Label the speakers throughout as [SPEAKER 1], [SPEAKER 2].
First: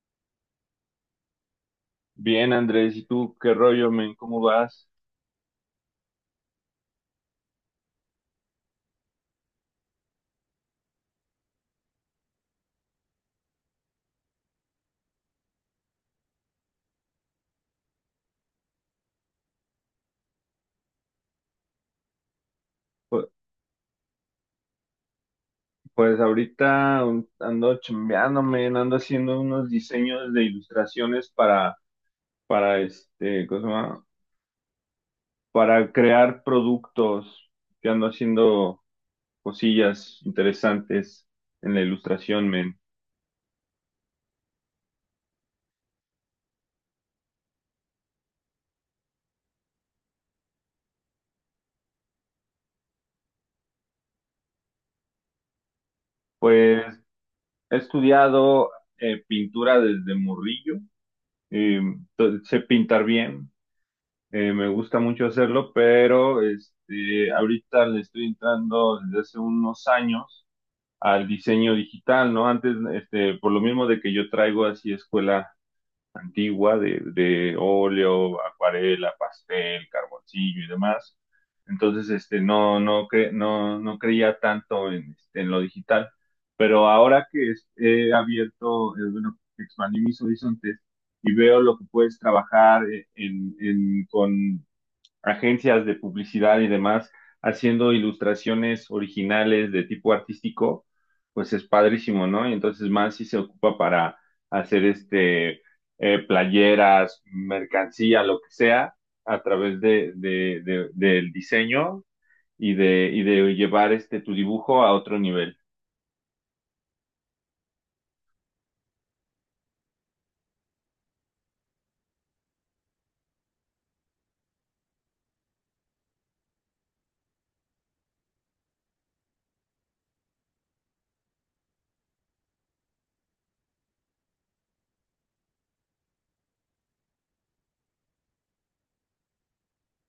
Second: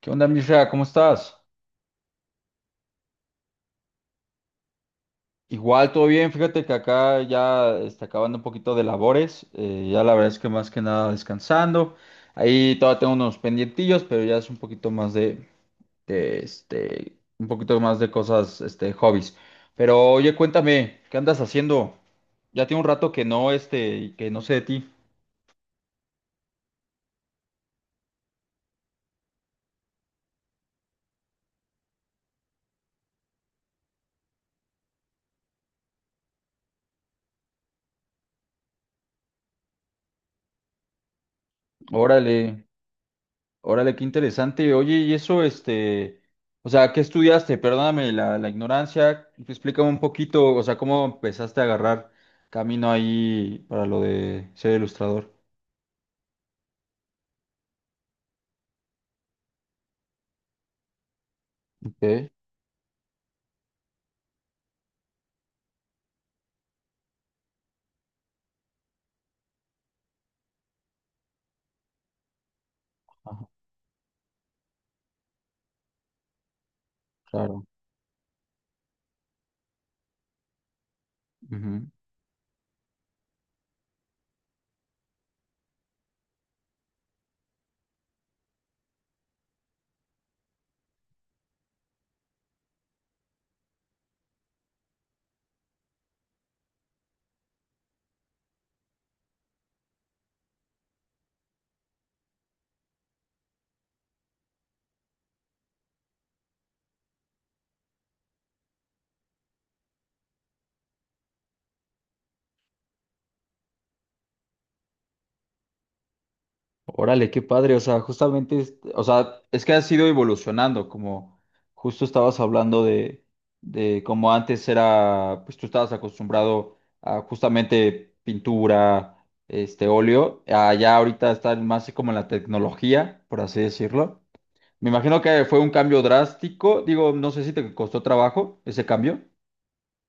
[SPEAKER 1] ¿Qué onda, Mirza? ¿Cómo estás?
[SPEAKER 2] Bien, Andrés, ¿y tú qué rollo, men? ¿Cómo vas?
[SPEAKER 1] Igual, todo bien. Fíjate que acá ya está acabando un poquito de labores. Ya la verdad es que más que nada descansando. Ahí todavía tengo unos pendientillos, pero ya es un poquito más de, este, un poquito más de cosas, este, hobbies. Pero oye, cuéntame, ¿qué andas haciendo? Ya tiene un rato que
[SPEAKER 2] Pu-
[SPEAKER 1] no, este, que no sé de ti.
[SPEAKER 2] Pues ahorita ando chambeando, men, ando haciendo unos diseños de ilustraciones para ¿cómo se llama? Para crear productos, que ando haciendo cosillas interesantes en la
[SPEAKER 1] Órale.
[SPEAKER 2] ilustración, men.
[SPEAKER 1] Órale, qué interesante. Oye, y eso, este, o sea, ¿qué estudiaste? Perdóname la ignorancia. Explícame un poquito, o sea, ¿cómo empezaste a agarrar camino ahí para lo de ser ilustrador?
[SPEAKER 2] Pues he estudiado pintura desde morrillo. eh,
[SPEAKER 1] Ok,
[SPEAKER 2] Sé pintar bien. Me gusta mucho hacerlo, pero este, ahorita le estoy entrando desde hace unos años al diseño digital, ¿no? Antes, este,
[SPEAKER 1] ajá,
[SPEAKER 2] por lo mismo de que yo traigo así escuela antigua de
[SPEAKER 1] claro.
[SPEAKER 2] óleo, acuarela, pastel, carboncillo y demás. Entonces, este, no creía tanto en, este, en lo digital, pero ahora he abierto, bueno, expandí mis horizontes y veo lo que puedes trabajar con agencias de publicidad y demás haciendo ilustraciones originales de tipo artístico. Pues es padrísimo, ¿no? Y entonces más si se ocupa para hacer playeras, mercancía, lo que sea, a través del diseño y de llevar este tu dibujo a otro nivel.
[SPEAKER 1] Órale, qué padre, o sea, justamente, o sea, es que has ido evolucionando, como justo estabas hablando de cómo antes era, pues tú estabas acostumbrado a justamente pintura, este óleo, allá ahorita están más como en la tecnología, por así decirlo. Me imagino que fue un cambio drástico, digo, no sé si te costó trabajo ese cambio.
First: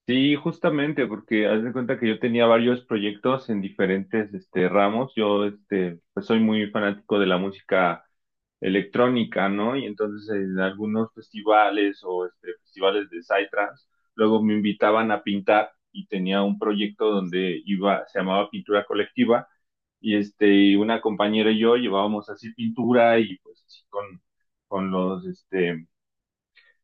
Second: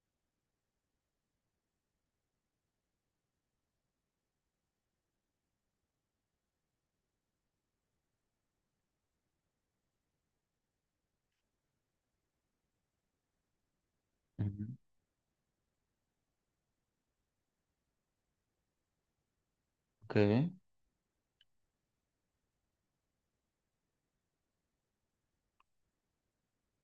[SPEAKER 2] Sí, justamente, porque haz de cuenta que yo tenía varios proyectos en diferentes este, ramos. Yo este, pues soy muy fanático de la música electrónica, ¿no? Y entonces en algunos festivales o este, festivales de Psytrance, luego me
[SPEAKER 1] Ujú.
[SPEAKER 2] invitaban a pintar y tenía un proyecto donde iba, se llamaba Pintura Colectiva,
[SPEAKER 1] Ok.
[SPEAKER 2] y este, una compañera y yo llevábamos así pintura y pues así con los, este,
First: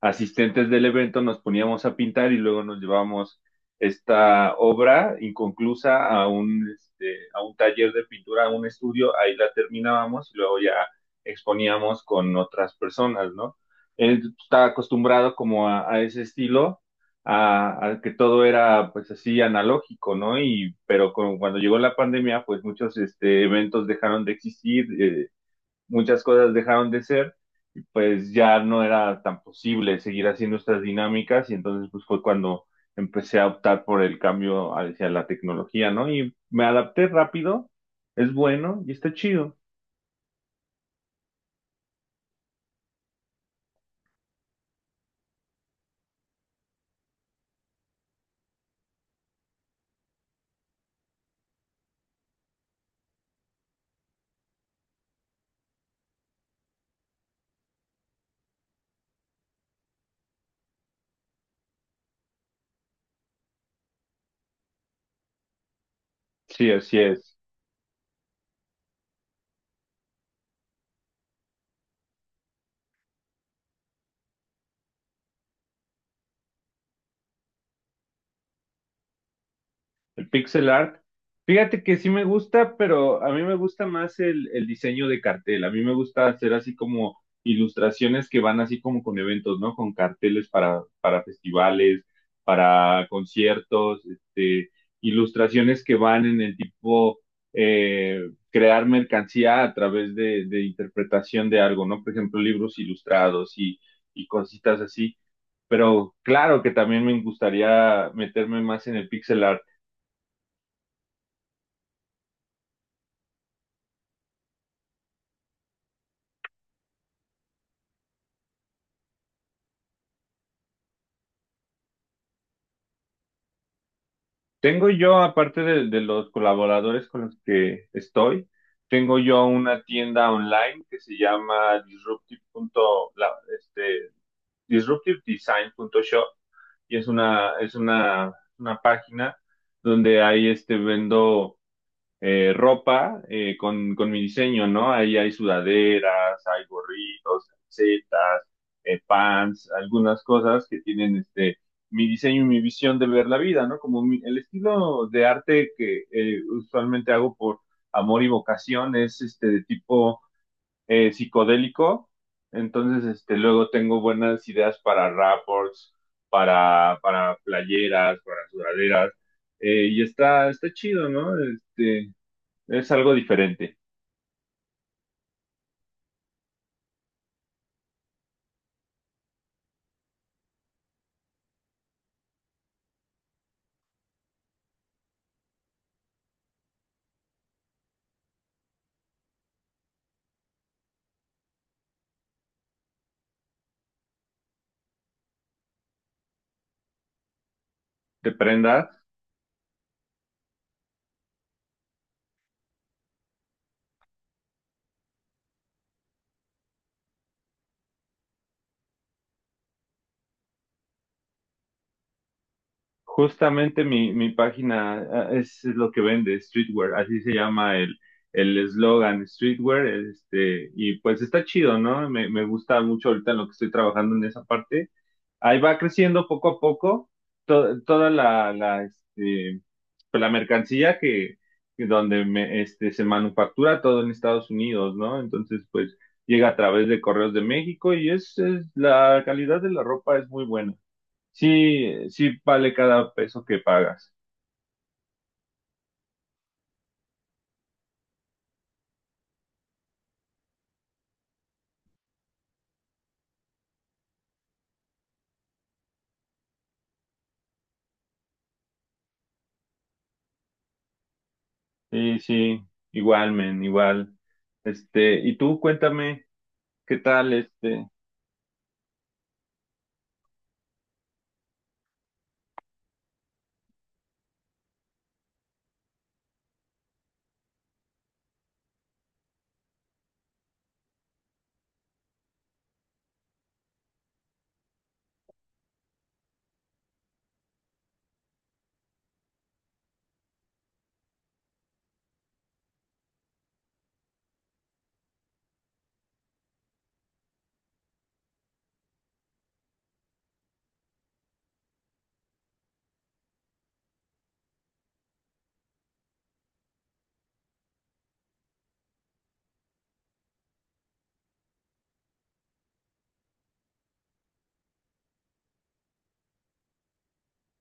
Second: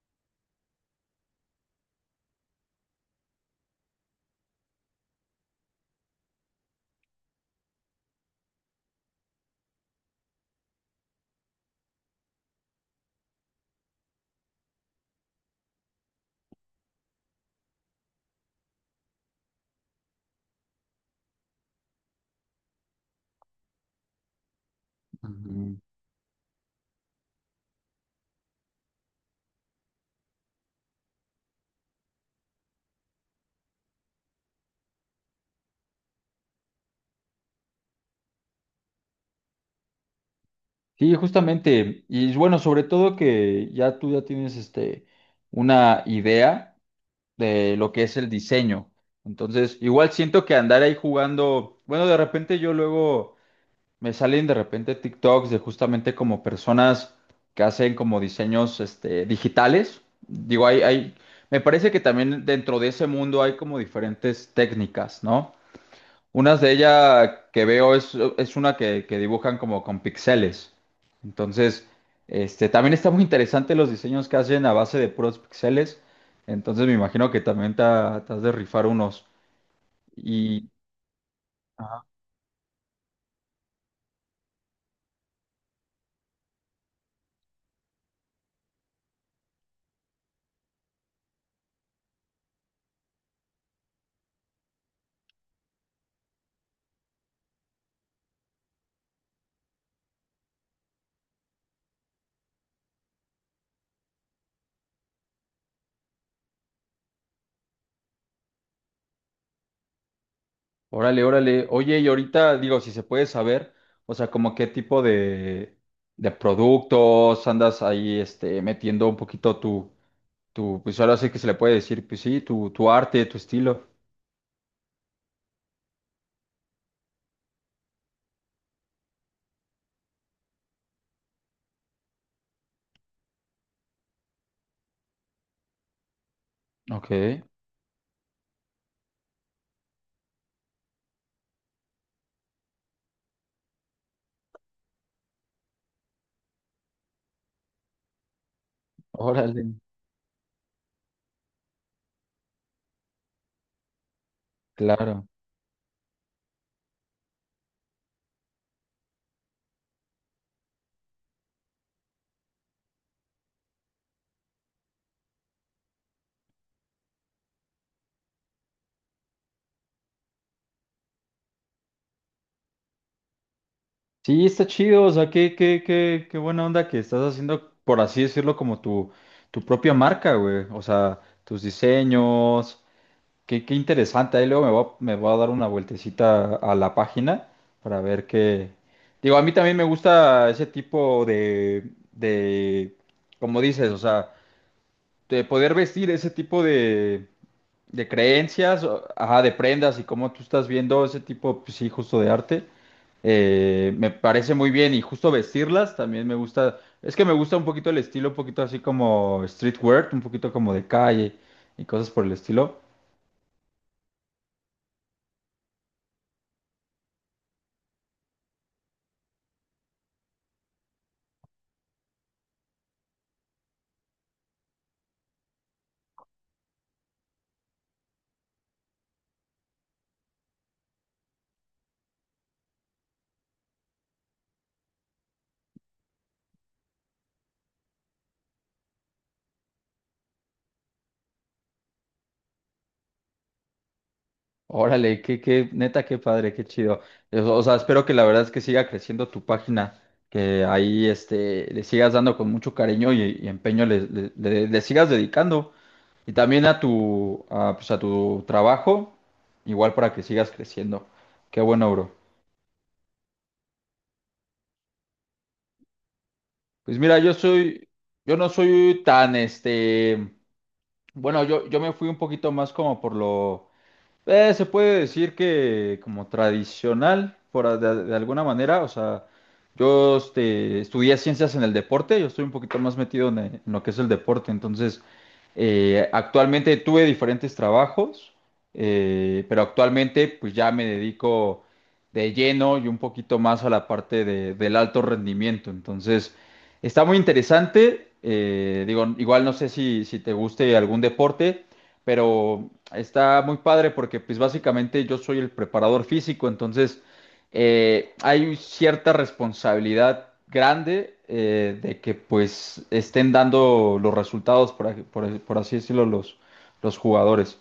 [SPEAKER 2] asistentes del evento nos poníamos a pintar y luego nos llevábamos esta obra inconclusa a un taller de pintura, a un estudio, ahí la terminábamos y luego ya exponíamos con otras personas, ¿no? Él estaba acostumbrado como a ese estilo, que todo era pues así analógico, ¿no? Y pero cuando llegó la pandemia, pues muchos este, eventos dejaron de existir, muchas cosas dejaron de ser, y pues ya no era tan posible seguir haciendo estas dinámicas y entonces pues fue cuando empecé a optar por el cambio hacia la tecnología, ¿no? Y me adapté rápido, es bueno y está chido.
[SPEAKER 1] Sí, justamente. Y bueno, sobre todo que ya tú ya tienes este una idea de lo que es el diseño. Entonces, igual siento que andar ahí jugando, bueno, de repente yo luego me salen de repente TikToks de justamente como personas que hacen como diseños este digitales. Digo, hay, me parece que también dentro de ese mundo hay como diferentes técnicas, ¿no? Unas de
[SPEAKER 2] Sí, así es.
[SPEAKER 1] ella que veo es una que dibujan como con pixeles. Entonces, este, también está muy interesante los diseños que hacen a base de puros pixeles. Entonces me imagino que también te has de rifar unos.
[SPEAKER 2] El
[SPEAKER 1] Y
[SPEAKER 2] pixel art. Fíjate que sí me gusta, pero a mí me gusta más el diseño de cartel. A mí me gusta hacer así como ilustraciones que van así como con eventos, ¿no? Con carteles para festivales, para conciertos, este, ilustraciones que van en el tipo eh, crear mercancía a través de interpretación de algo, ¿no? Por ejemplo, libros ilustrados y cositas así. Pero claro que también me gustaría meterme más en el pixel art.
[SPEAKER 1] órale, órale. Oye, y ahorita digo, si se puede saber, o sea, como qué tipo de productos andas ahí este, metiendo un poquito tu, tu, pues ahora sí que se le puede decir, pues sí, tu arte, tu estilo.
[SPEAKER 2] Tengo yo, aparte de los colaboradores con los que estoy, tengo yo una tienda online que se llama este, disruptivedesign.shop, y
[SPEAKER 1] Ok,
[SPEAKER 2] es una página donde ahí este, vendo ropa con mi diseño, ¿no? Ahí hay sudaderas, hay gorritos, camisetas,
[SPEAKER 1] órale,
[SPEAKER 2] pants, algunas cosas que tienen este mi diseño y mi visión de ver la vida, ¿no? Como el estilo de
[SPEAKER 1] claro.
[SPEAKER 2] arte que usualmente hago por amor y vocación es este de tipo psicodélico. Entonces, este, luego tengo buenas ideas para rapports, para playeras, para sudaderas. Y está chido, ¿no? Este, es algo diferente.
[SPEAKER 1] Sí, está chido, o sea, qué buena onda que estás haciendo, por así decirlo, como tu propia marca, güey. O sea, tus diseños, qué, qué interesante. Ahí luego me voy a dar una vueltecita a la página para ver qué. Digo, a mí también me gusta ese tipo de, como dices, o sea, de poder vestir ese tipo de
[SPEAKER 2] De prenda,
[SPEAKER 1] creencias, ajá, de prendas y cómo tú estás viendo ese tipo, pues sí, justo de arte. Me parece muy bien y justo vestirlas también me gusta. Es que me gusta un poquito el estilo, un poquito así como streetwear, un poquito como de calle y cosas por el estilo.
[SPEAKER 2] justamente mi página es lo que vende, streetwear, así se llama el eslogan streetwear, este, y pues está chido, ¿no? Me gusta mucho ahorita en lo que estoy trabajando en esa parte. Ahí va creciendo poco a poco toda pues, la mercancía que donde me, este, se manufactura todo en Estados Unidos, ¿no? Entonces, pues llega a través de correos de México y la calidad de la ropa es muy buena. Sí, sí vale cada peso que pagas.
[SPEAKER 1] Órale, qué, qué, neta, qué padre, qué chido. O sea, espero que la verdad es que siga creciendo tu página, que ahí este, le sigas dando con mucho cariño y empeño, le sigas dedicando. Y también a tu, a, pues a tu trabajo, igual para que sigas creciendo. Qué bueno, bro.
[SPEAKER 2] Sí, igual, men, igual. Este, y tú cuéntame,
[SPEAKER 1] Pues
[SPEAKER 2] ¿qué
[SPEAKER 1] mira,
[SPEAKER 2] tal
[SPEAKER 1] yo soy,
[SPEAKER 2] este?
[SPEAKER 1] yo no soy tan, este, bueno, yo me fui un poquito más como por lo se puede decir que como tradicional, de alguna manera, o sea, yo este, estudié ciencias en el deporte, yo estoy un poquito más metido en lo que es el deporte, entonces actualmente tuve diferentes trabajos, pero actualmente pues ya me dedico de lleno y un poquito más a la del alto rendimiento, entonces está muy interesante, digo, igual no sé si, si te guste algún deporte pero está muy padre porque pues básicamente yo soy el preparador físico, entonces hay cierta responsabilidad grande de que pues estén dando los resultados, por así decirlo, los jugadores.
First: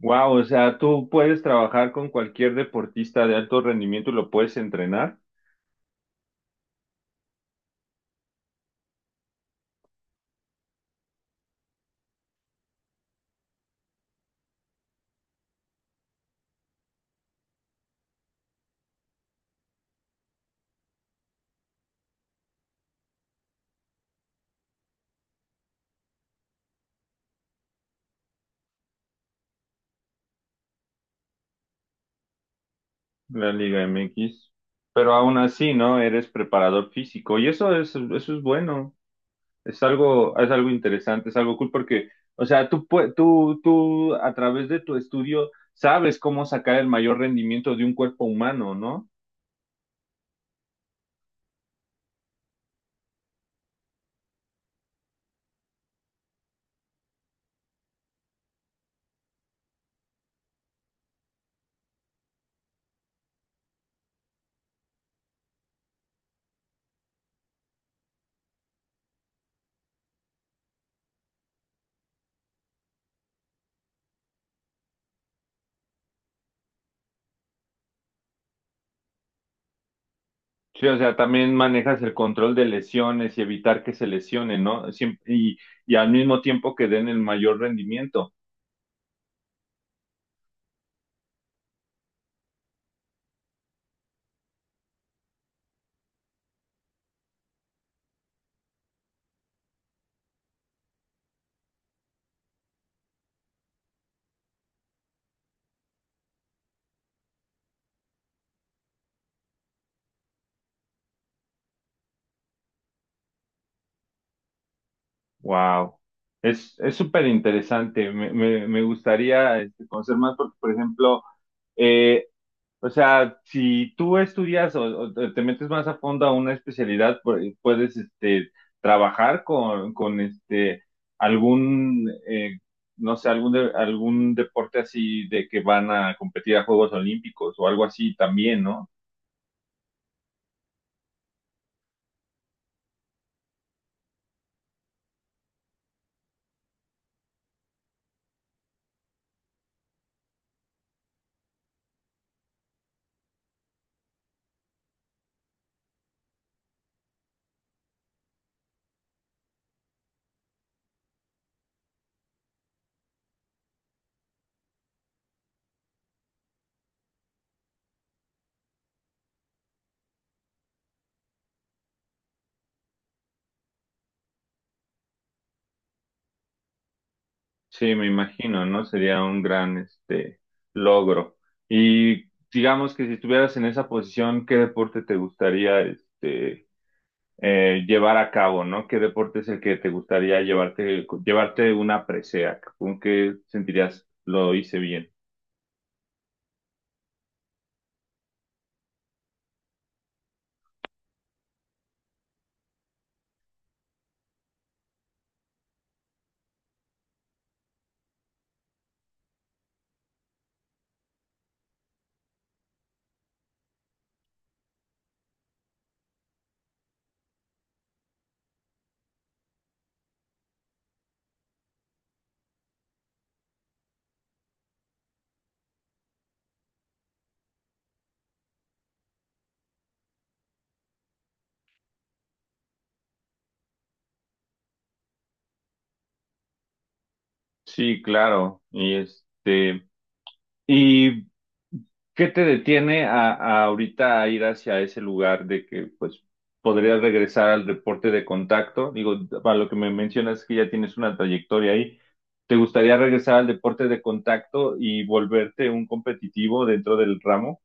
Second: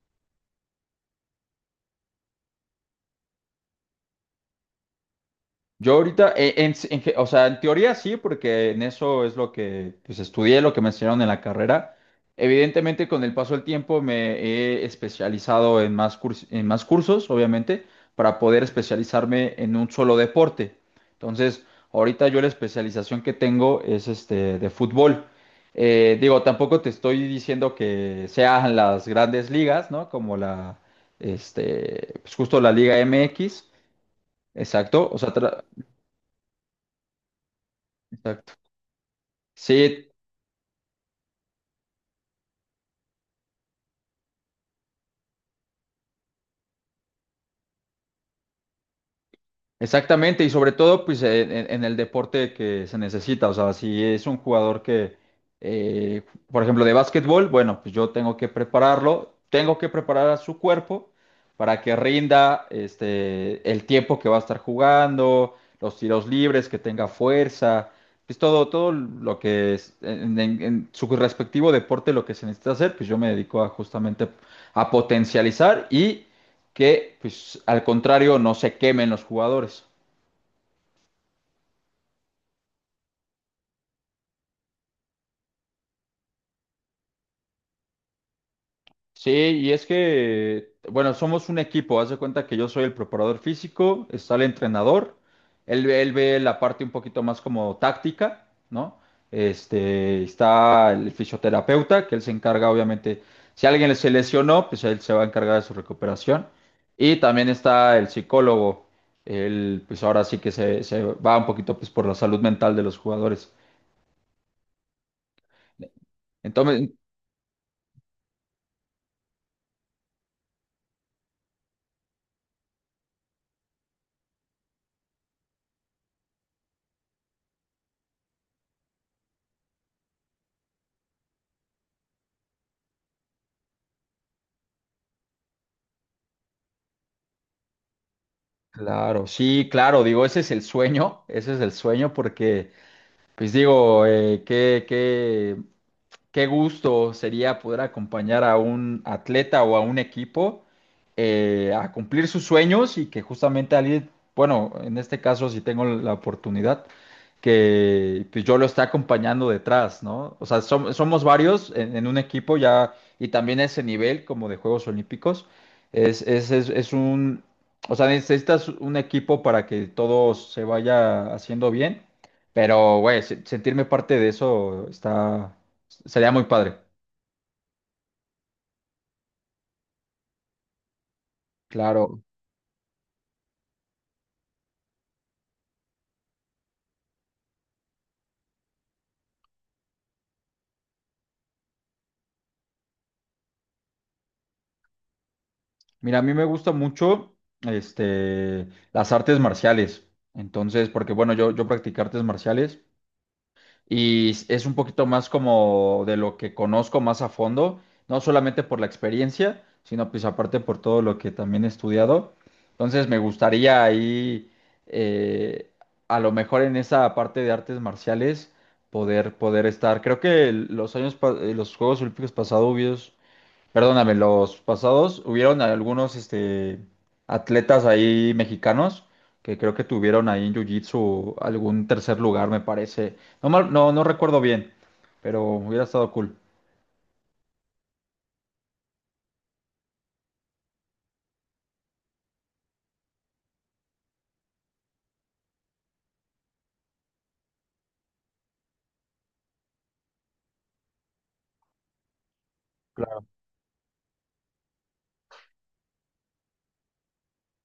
[SPEAKER 2] Wow, o sea, tú puedes trabajar con cualquier deportista de alto rendimiento y lo puedes entrenar.
[SPEAKER 1] Yo ahorita, en, o sea, en teoría sí, porque en eso es lo que pues, estudié, lo que me enseñaron en la carrera. Evidentemente, con el paso del tiempo me he especializado en más, en más cursos, obviamente, para poder especializarme en un solo deporte. Entonces, ahorita yo la especialización que tengo es este de fútbol. Digo, tampoco te estoy diciendo que sean las grandes ligas, ¿no? Como la, este, pues justo la Liga
[SPEAKER 2] La
[SPEAKER 1] MX,
[SPEAKER 2] Liga MX,
[SPEAKER 1] exacto,
[SPEAKER 2] pero
[SPEAKER 1] o sea,
[SPEAKER 2] aún así, ¿no? Eres preparador físico y eso es
[SPEAKER 1] exacto.
[SPEAKER 2] bueno. Es
[SPEAKER 1] Sí,
[SPEAKER 2] algo, es algo interesante, es algo cool porque, o sea, tú a través de tu estudio sabes cómo sacar el mayor rendimiento de un cuerpo humano, ¿no?
[SPEAKER 1] exactamente, y sobre todo pues en, en el deporte que se necesita, o sea, si es un jugador que, eh, por ejemplo, de básquetbol, bueno, pues yo tengo que prepararlo, tengo que preparar a su cuerpo para que rinda este, el tiempo que va a estar jugando, los tiros libres, que tenga fuerza, pues todo, todo lo que es en, en su respectivo deporte lo que se necesita hacer, pues yo me dedico a justamente a potencializar y que, pues, al contrario, no se quemen los jugadores.
[SPEAKER 2] Sí, o sea, también manejas el control de lesiones y evitar que se lesionen, ¿no? Y al mismo tiempo que den el mayor rendimiento.
[SPEAKER 1] Sí, y es que, bueno, somos un equipo. Haz de cuenta que yo soy el preparador físico, está el entrenador, él ve la parte un poquito más como táctica, ¿no? Este, está el fisioterapeuta, que él se encarga, obviamente, si alguien se lesionó, pues él se va a encargar de su recuperación. Y también está el psicólogo, él, pues ahora sí que se va un poquito, pues, por la salud mental de los jugadores.
[SPEAKER 2] Wow.
[SPEAKER 1] Entonces,
[SPEAKER 2] Es súper interesante. Me gustaría este, conocer más porque, por ejemplo, eh, o sea, si tú estudias o te metes más a fondo a una especialidad, puedes este, trabajar con este, algún, no sé, algún, algún deporte así de que van a competir a Juegos Olímpicos o algo así también, ¿no?
[SPEAKER 1] claro, sí, claro, digo, ese es el sueño, ese es el sueño porque, pues digo, qué gusto sería poder acompañar a un atleta o a un equipo a cumplir sus sueños y que justamente alguien, bueno, en este caso si tengo la oportunidad, que pues, yo lo esté acompañando detrás, ¿no? O sea, somos varios en un equipo ya y también ese nivel como de Juegos Olímpicos es un, o sea, necesitas un equipo para que todo se vaya haciendo bien, pero, güey, sentirme parte de eso está... Sería muy padre.
[SPEAKER 2] Sí, me imagino, ¿no? Sería un gran este, logro.
[SPEAKER 1] Claro.
[SPEAKER 2] Y digamos que si estuvieras en esa posición, ¿qué deporte te gustaría este, llevar a cabo, ¿no? ¿Qué deporte es el que te gustaría llevarte una presea? ¿Con qué sentirías lo hice bien?
[SPEAKER 1] Mira, a mí me gusta mucho este, las artes marciales. Entonces, porque bueno, yo practiqué artes marciales y es un poquito más como de lo que conozco más a fondo, no solamente por la experiencia, sino pues aparte por todo lo que también he estudiado. Entonces, me gustaría ahí, eh, a lo mejor en esa parte de artes marciales, poder estar. Creo que los años, los Juegos Olímpicos pasados perdóname, los pasados, hubieron algunos este, atletas ahí mexicanos que creo que tuvieron ahí en Jiu-Jitsu algún tercer lugar, me parece. No, no recuerdo bien, pero hubiera estado cool.
[SPEAKER 2] Sí, claro. Y este, ¿y qué te detiene a ahorita a ir hacia ese lugar de que pues podrías regresar al deporte de contacto? Digo, para lo que me mencionas que ya tienes una trayectoria ahí. ¿Te gustaría
[SPEAKER 1] Claro.
[SPEAKER 2] regresar al deporte de contacto y volverte un competitivo dentro del ramo?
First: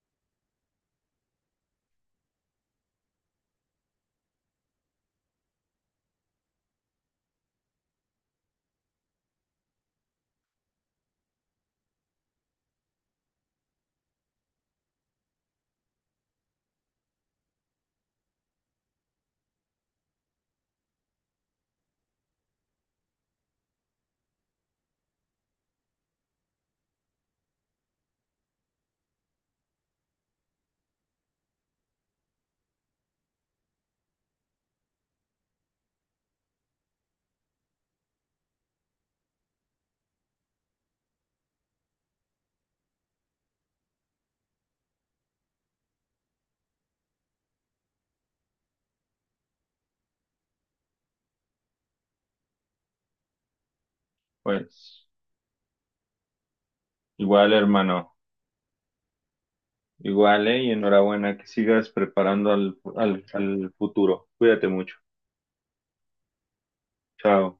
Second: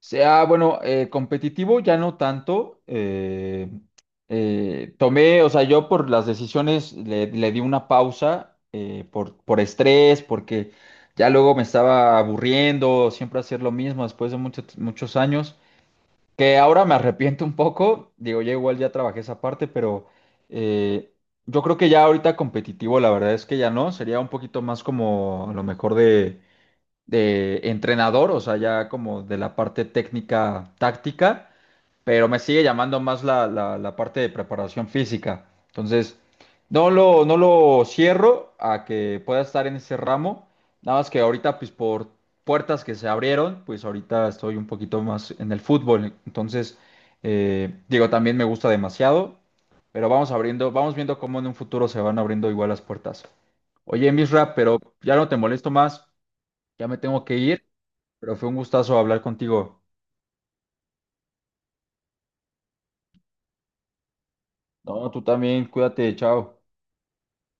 [SPEAKER 1] Sea, bueno, competitivo ya no tanto. Tomé, o sea, yo por las decisiones le di una pausa por estrés, porque ya luego me estaba aburriendo, siempre hacer lo mismo después de muchos años. Que ahora me arrepiento un poco, digo, ya igual ya trabajé esa parte, pero eh, yo creo que ya ahorita competitivo, la verdad es que ya no, sería un poquito más como a lo mejor de entrenador, o sea, ya como de la parte técnica, táctica, pero me sigue llamando más la, la parte de preparación física. Entonces, no lo cierro a que pueda estar en ese ramo, nada más que ahorita, pues por puertas que se abrieron, pues ahorita estoy un poquito más en el fútbol. Entonces, digo, también me gusta demasiado, pero vamos abriendo, vamos viendo cómo en un futuro se van abriendo igual las puertas. Oye, Misra, pero
[SPEAKER 2] Pues
[SPEAKER 1] ya no te molesto más, ya me tengo que
[SPEAKER 2] igual,
[SPEAKER 1] ir,
[SPEAKER 2] hermano.
[SPEAKER 1] pero fue un gustazo hablar contigo.
[SPEAKER 2] Igual, ¿eh? Y enhorabuena, que sigas preparando al futuro. Cuídate mucho.
[SPEAKER 1] No, tú también, cuídate, chao.
[SPEAKER 2] Chao.